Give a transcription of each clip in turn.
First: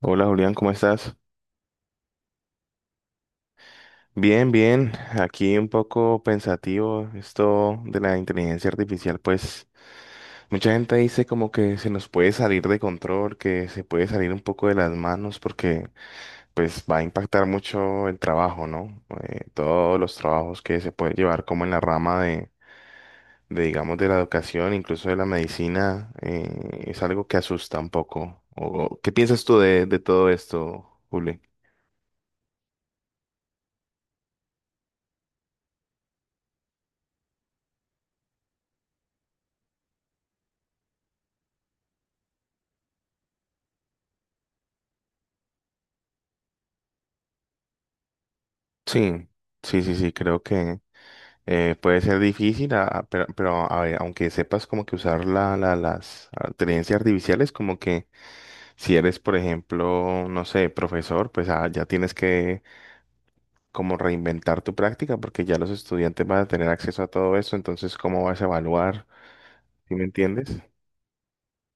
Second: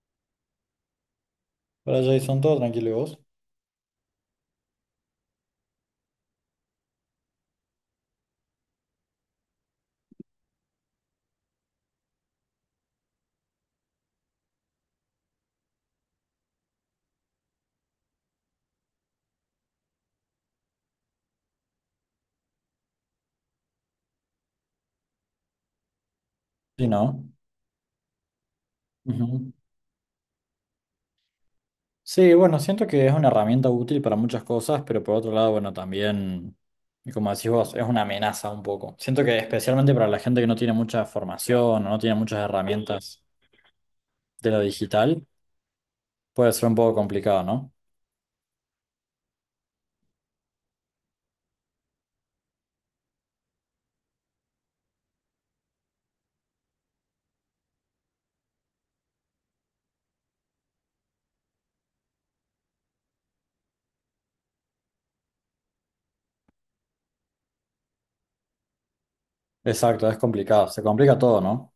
Hola Julián, ¿cómo estás? Para Jason, todo tranquilo, ¿y vos? Bien, bien. Aquí un poco pensativo esto de la inteligencia artificial, pues mucha gente dice como que se nos puede salir de control, que se puede salir un poco de las manos porque pues va a impactar mucho el trabajo, ¿no? Todos los trabajos que se pueden llevar como en la rama de, digamos, de la educación, incluso de la medicina, Sí, es ¿no? algo que asusta un poco. ¿Qué piensas Ujú. tú de todo esto, Juli? Sí, bueno, siento que es una herramienta útil para muchas cosas, pero por otro lado, bueno, también, y como decís vos, es una amenaza un poco. Siento que especialmente para la gente que no tiene mucha formación o no tiene muchas herramientas de lo digital, puede ser un poco complicado, ¿no? Sí, sí, sí, sí, creo que... Puede ser difícil, pero a ver, aunque sepas como que usar las inteligencias artificiales, como que si eres, por ejemplo, no sé, profesor, pues ah, ya tienes que como reinventar tu práctica porque ya los estudiantes van a tener acceso a todo eso, entonces, ¿cómo vas a evaluar? ¿Sí me Exacto, es entiendes? complicado, se complica todo, ¿no?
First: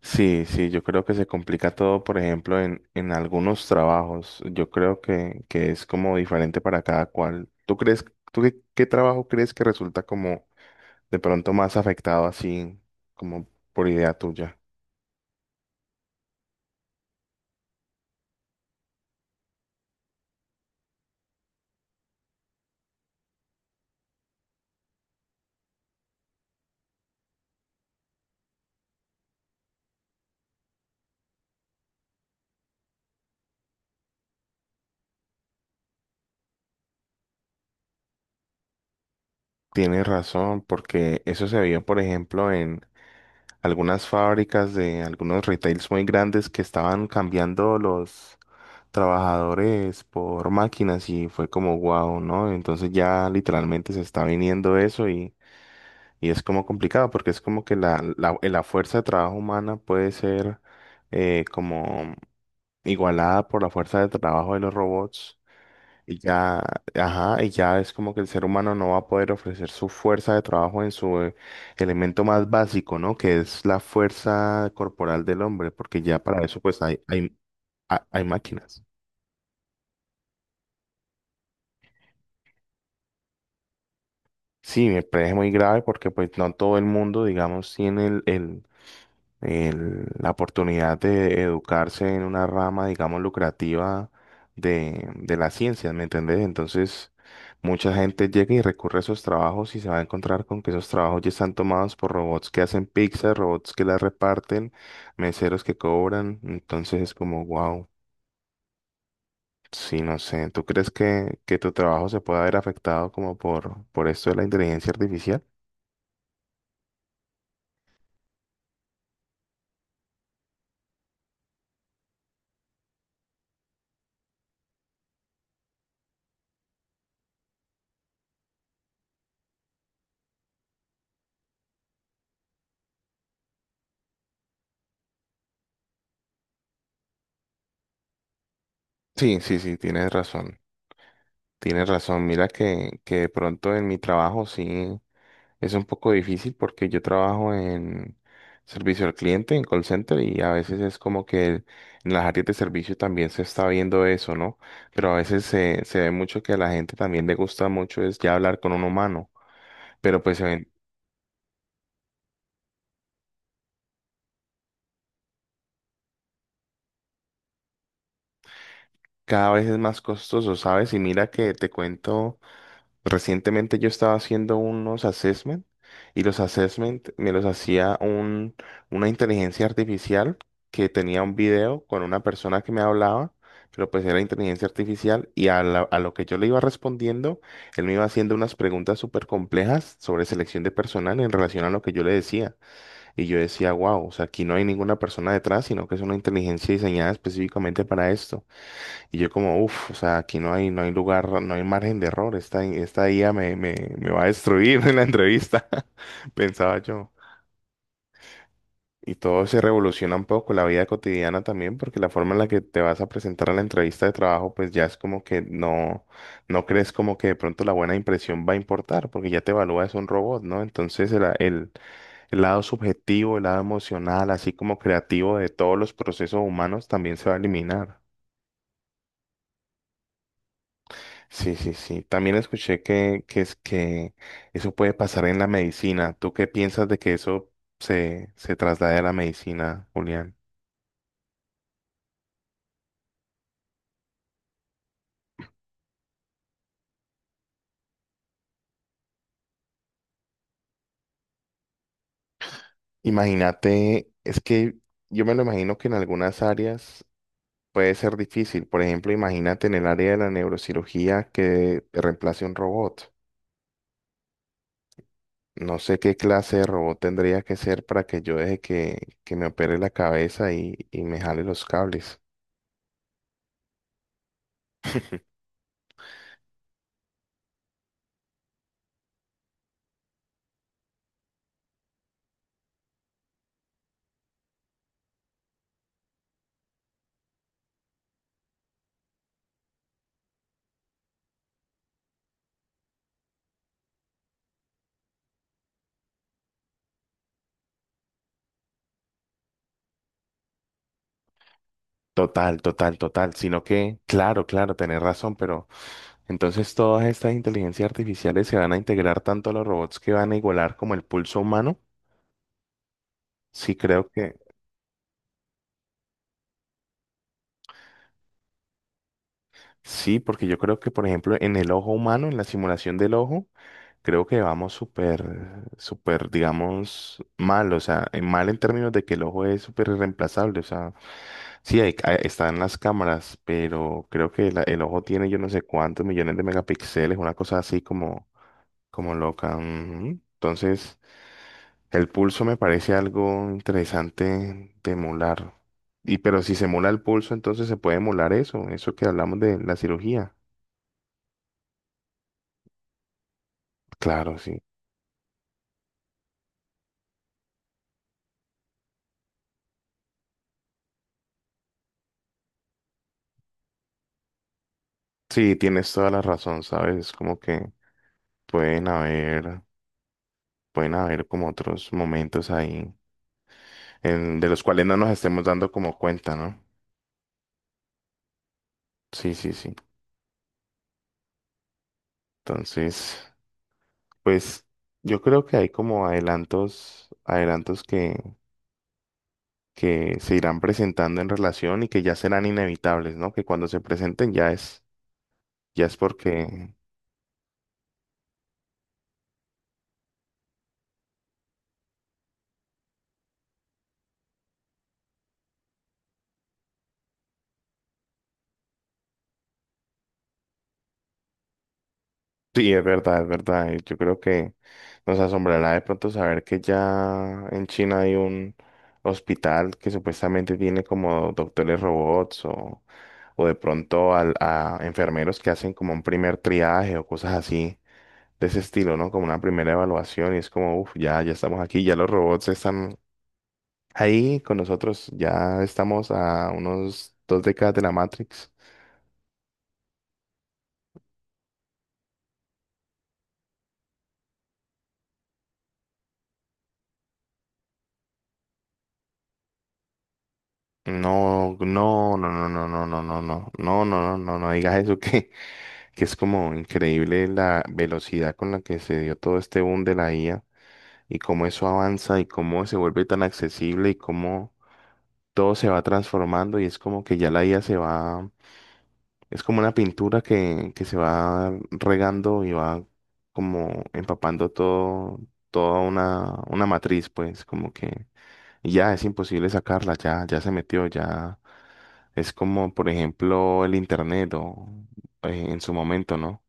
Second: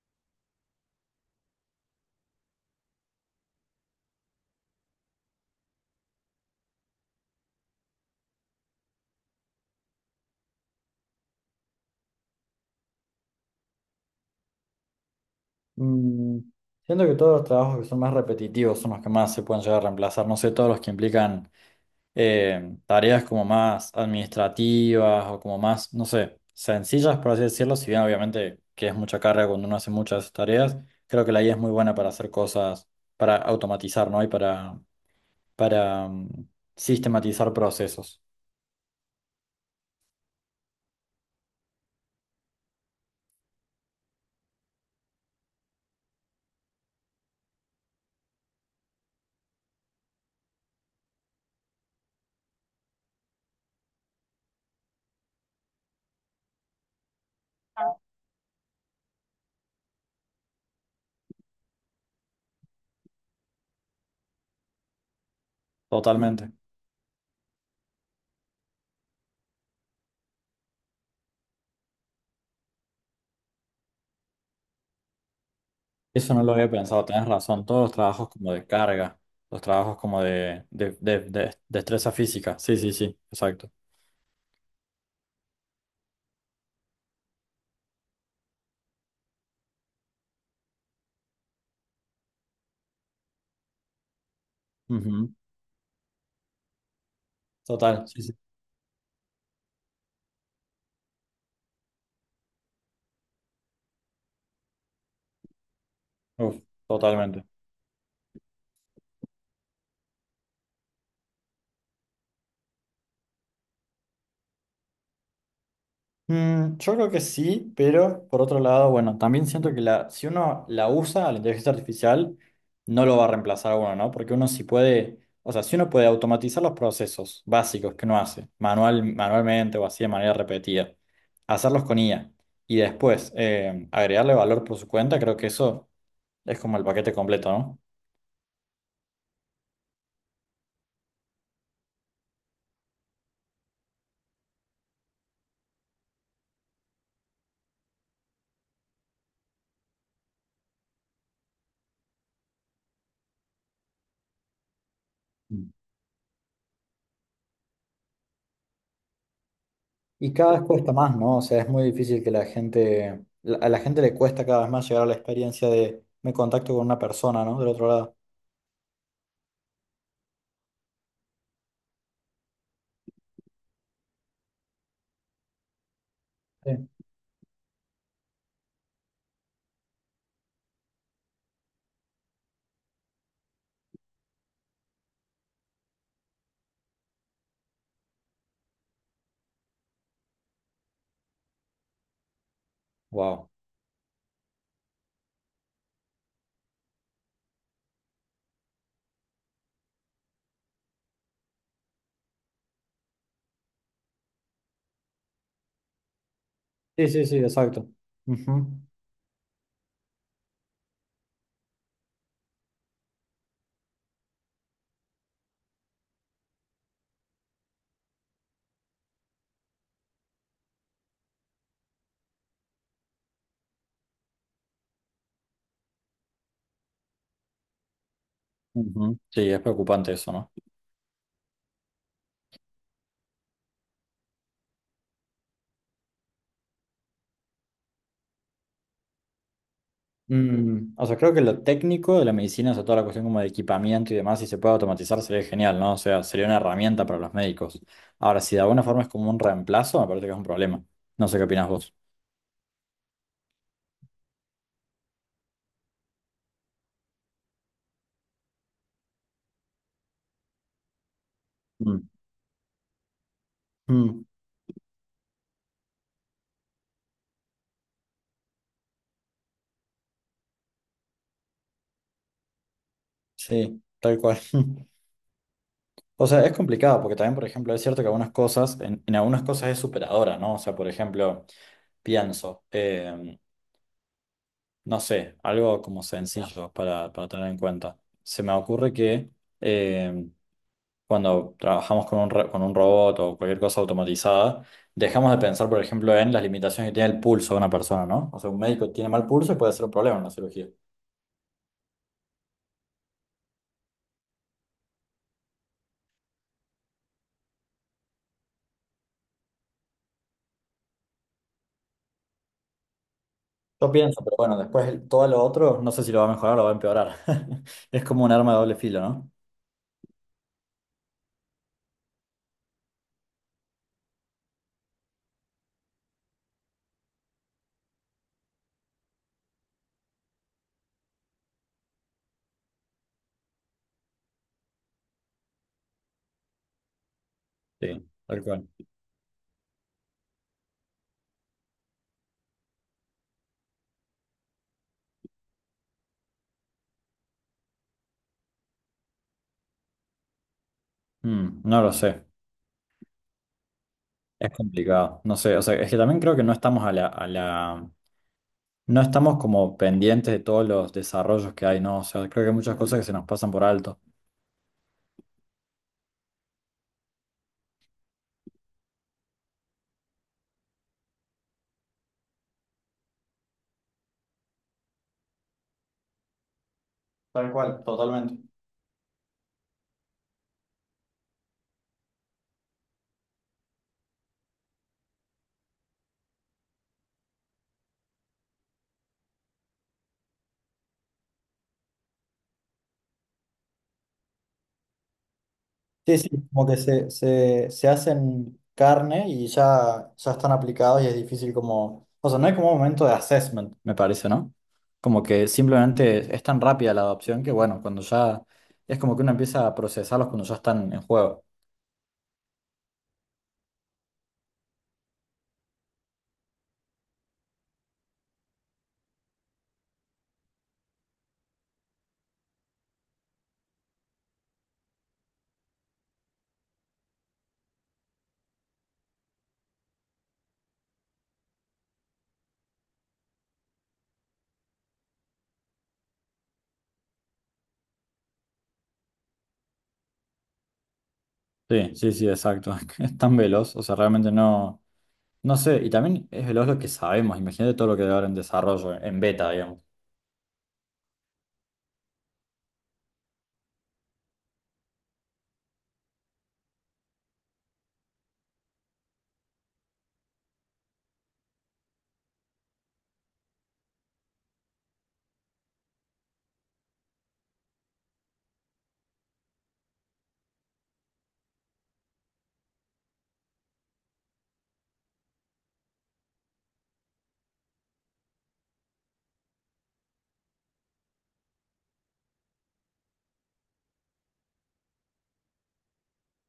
Sí, sí, yo creo que se complica todo, por ejemplo, en algunos trabajos. Yo creo que es como diferente para cada cual. ¿Tú crees, tú qué trabajo crees que resulta como de pronto más afectado así como por idea tuya? Mm, siento que todos los trabajos que son más repetitivos son los que más se pueden llegar a reemplazar, no sé, todos los que implican tareas como más administrativas o como más, no sé, sencillas, por así decirlo, si bien obviamente que es mucha carga cuando uno hace muchas tareas, creo que la IA es muy buena para hacer cosas, para automatizar, ¿no? Y para sistematizar procesos, Tienes razón, porque eso se vio, por ejemplo, en algunas fábricas de algunos retails muy grandes que estaban cambiando los trabajadores por máquinas y fue como wow, ¿no? Entonces ya literalmente se está viniendo eso y es como complicado porque es como que la fuerza de trabajo humana puede ser como igualada por la fuerza de trabajo de los robots. Y totalmente. ya, ajá, y ya es como que el ser humano no va a poder ofrecer su fuerza de trabajo en su elemento más básico, ¿no? Que es la fuerza corporal del hombre, porque ya Eso no para lo eso había pues pensado, tenés razón, todos los hay trabajos como de máquinas. carga, los trabajos como de destreza física, sí, sí, sí, exacto. Sí, me parece muy grave porque pues no todo el mundo, digamos, tiene la oportunidad de educarse en una rama, digamos, lucrativa Ujú. de la ciencia, ¿me entendés? Entonces, mucha Total, sí, gente sí. llega y recurre a esos trabajos y se va a encontrar con que esos trabajos ya están tomados por robots que hacen pizza, robots que la reparten, meseros que cobran. Uf, Entonces es como, totalmente. wow, sí, no sé. ¿Tú crees que tu trabajo se pueda ver afectado como por esto de la inteligencia artificial? Mm, yo creo que sí, pero por otro lado, bueno, también siento que si uno la usa a la inteligencia artificial, no lo va a reemplazar a uno, ¿no? Porque uno sí puede, o sea, si uno puede automatizar los procesos básicos que uno hace, manual, manualmente o así de manera repetida, hacerlos con IA y después agregarle valor por su cuenta, creo que eso es como el paquete completo, ¿no? Sí, sí, sí, tienes razón. Tienes razón. Mira que de pronto en mi trabajo sí. Es un poco difícil porque yo trabajo en servicio al cliente, en call center, y a veces es como que en las áreas de servicio también se está viendo eso, ¿no? Pero a veces se ve mucho que a la gente también le gusta mucho es ya hablar con un humano, pero Y pues se cada vez ven cuesta más, ¿no? O sea, es muy difícil que la gente, a la gente le cuesta cada vez más llegar a la experiencia de me contacto con una persona, ¿no? Del otro lado. cada vez es más costoso, ¿sabes? Y mira que te cuento. Recientemente yo estaba haciendo unos assessment y los Sí. assessment me los hacía una inteligencia artificial que tenía un video con una persona que me hablaba, pero pues era inteligencia artificial y a lo que yo le iba respondiendo, él me iba haciendo unas preguntas súper complejas sobre selección de personal en relación a lo que yo le decía. Y yo Wow. decía, wow, o sea, aquí no hay ninguna persona detrás, sino que es una inteligencia diseñada específicamente para esto. Y yo como, uff, o sea, aquí no hay, no hay lugar, no hay margen de error, esta IA me va a destruir en la entrevista, pensaba Sí, yo. sí, sí, exacto. Ujú. Y todo se revoluciona un poco, la vida cotidiana también, porque la forma en la que te vas a presentar a la entrevista de trabajo, pues ya es como que no, no crees como que de pronto la buena impresión va a importar, porque ya te evalúa es un robot, ¿no? Entonces el lado subjetivo, el lado emocional, así como creativo de todos los procesos humanos también se va a eliminar. Ujú. Sí, es preocupante eso, ¿no? Sí, sí, sí. También escuché que es que eso puede pasar en la medicina. ¿Tú qué piensas de que eso se traslade a la medicina, Julián? Mm, o sea, creo que lo técnico de la medicina, o sea, toda la cuestión como de equipamiento y demás, si se puede automatizar sería genial, ¿no? O sea, sería una herramienta para los médicos. Ahora, si de alguna forma es como un reemplazo, me parece que es un problema. No sé qué opinas vos. Imagínate, es que yo me lo imagino que en algunas áreas puede ser difícil. Por ejemplo, imagínate en el área de la neurocirugía que te Mm. reemplace un robot. Mm, No sé qué clase de robot tendría que ser para que yo deje que me opere la cabeza y me jale los cables. sí, tal cual. O sea, es complicado porque también, por ejemplo, es cierto que algunas cosas, en algunas cosas es superadora, ¿no? O sea, por ejemplo, pienso, no sé, algo como sencillo para tener en cuenta. Se me ocurre que em, cuando trabajamos con un, con un robot o cualquier cosa automatizada, dejamos de pensar, por ejemplo, en las limitaciones que tiene el pulso de una persona, ¿no? O sea, un médico tiene mal pulso y puede ser un problema en la cirugía. Total, total, total. Sino que, claro, claro, tenés razón, pero entonces todas estas inteligencias artificiales se van a integrar tanto a los robots que van a igualar como el pulso humano. Sí, Yo creo pienso, que pero bueno, después todo lo otro, no sé si lo va a mejorar o va a empeorar. Es como un arma de doble filo, ¿no? sí, porque yo creo que, por ejemplo, en el ojo humano, en la simulación del ojo, creo que vamos súper, súper, digamos, mal. O sea, en- mal en términos de que el ojo es súper irreemplazable. O sea, sí, están las cámaras, pero creo que el ojo tiene yo no sé cuántos millones de megapíxeles, una cosa así Sí, como, tal cual. como loca. Ujú. Entonces... el pulso me parece algo interesante de emular. Y pero si se emula el pulso, entonces se puede emular eso, eso que hablamos de la cirugía. Mm, no lo sé, Claro, es sí. complicado, no sé, o sea, es que también creo que no estamos no estamos como pendientes de todos los desarrollos que hay, ¿no? O sea, creo que hay muchas cosas que se nos pasan por alto. Sí, tienes toda la razón, ¿sabes? Es como que pueden haber, pueden haber como otros momentos ahí en, de los cuales no nos estemos dando como cuenta, ¿no? Tal cual, totalmente. Sí, sí, sí. Entonces, pues yo creo que hay como adelantos, adelantos que se irán presentando en relación y que ya serán inevitables, ¿no? Que cuando se presenten ya es Sí, sí, como porque... que se hacen carne y ya, ya están aplicados y es difícil como, o sea, no hay como un momento de assessment, me parece, ¿no? Como que simplemente es tan rápida la adopción que bueno, cuando ya, es como que uno empieza a procesarlos cuando ya están en juego. Sí, es verdad, es verdad. Y yo creo que nos asombrará de pronto saber que ya en China hay un hospital que supuestamente tiene como doctores robots o de pronto a enfermeros que hacen como un primer triaje o cosas así de ese estilo, ¿no? Como una primera evaluación y es como, uff, ya, ya estamos aquí, ya los robots están ahí con nosotros, ya estamos a unos dos décadas de la Matrix. Sí, sí, sí, exacto. Es tan veloz, o sea, realmente no, no sé. Y también es veloz lo que sabemos. Imagínate todo lo que debe haber en desarrollo, en beta, digamos. No, no, no, no, no, no, no, no, no, no, no, no, no, no digas eso que es como increíble la velocidad con la que se dio todo este boom de la IA y cómo eso avanza y cómo se vuelve tan accesible y cómo todo se va transformando y es como que ya la IA se va, es como una pintura que se va regando y va como empapando todo, toda una matriz, pues como que ya es imposible sacarla, ya, ya se metió, ya es como, por ejemplo, el internet o en su momento, ¿no?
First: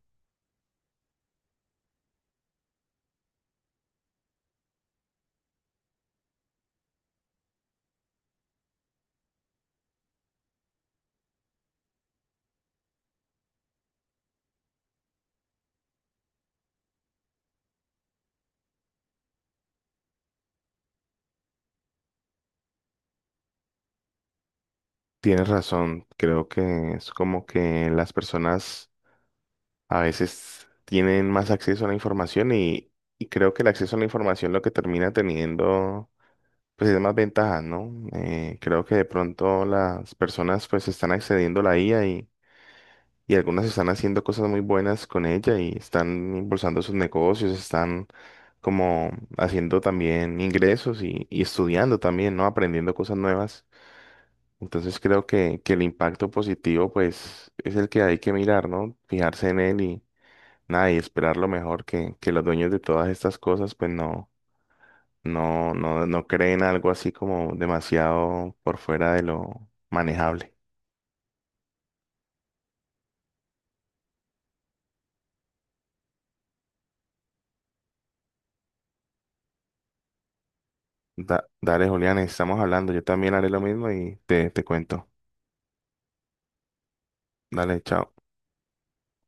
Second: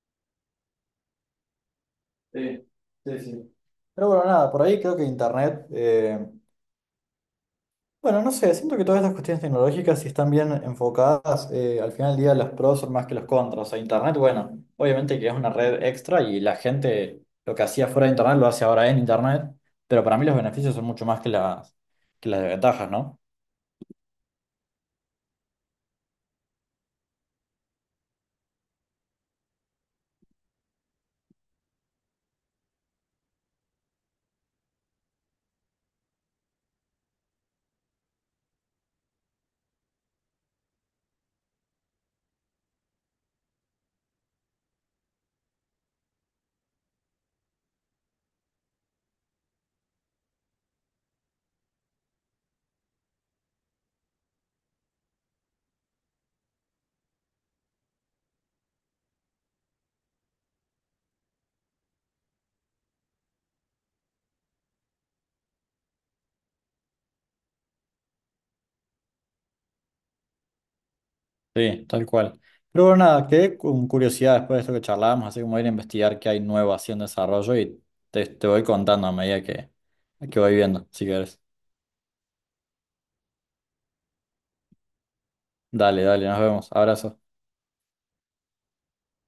Sí, sí, sí. Pero bueno, nada, por ahí creo que Internet, bueno, no sé, siento que todas estas cuestiones tecnológicas, si están bien enfocadas, al final del día los pros son más que los contras. O sea, Internet, bueno, obviamente que es una red extra y la gente lo que hacía fuera de Internet lo hace ahora en Internet, pero para mí los beneficios son mucho más que las desventajas, ¿no? Tienes razón, creo que es como que las personas a veces tienen más acceso a la información y creo que el acceso a la información lo que termina teniendo pues es más ventajas, ¿no? Creo que de pronto las personas pues están accediendo a la IA y algunas están haciendo cosas muy buenas con ella y están impulsando sus negocios, están como haciendo también ingresos y estudiando también, ¿no? Aprendiendo cosas nuevas. Entonces creo que el impacto positivo pues es el que hay que mirar, ¿no? Fijarse en él. Nada, y esperar lo mejor que los dueños de todas estas cosas pues no creen algo así como demasiado por fuera de lo manejable. Sí, tal cual. Pero bueno, nada, quedé con curiosidad después de esto que charlábamos, así como ir a investigar qué hay nuevo así en desarrollo y te voy contando a medida que voy viendo, si querés. Dale, Julián, estamos hablando. Yo también haré lo mismo y te cuento. Dale, dale, nos vemos. Abrazo. Dale, chao.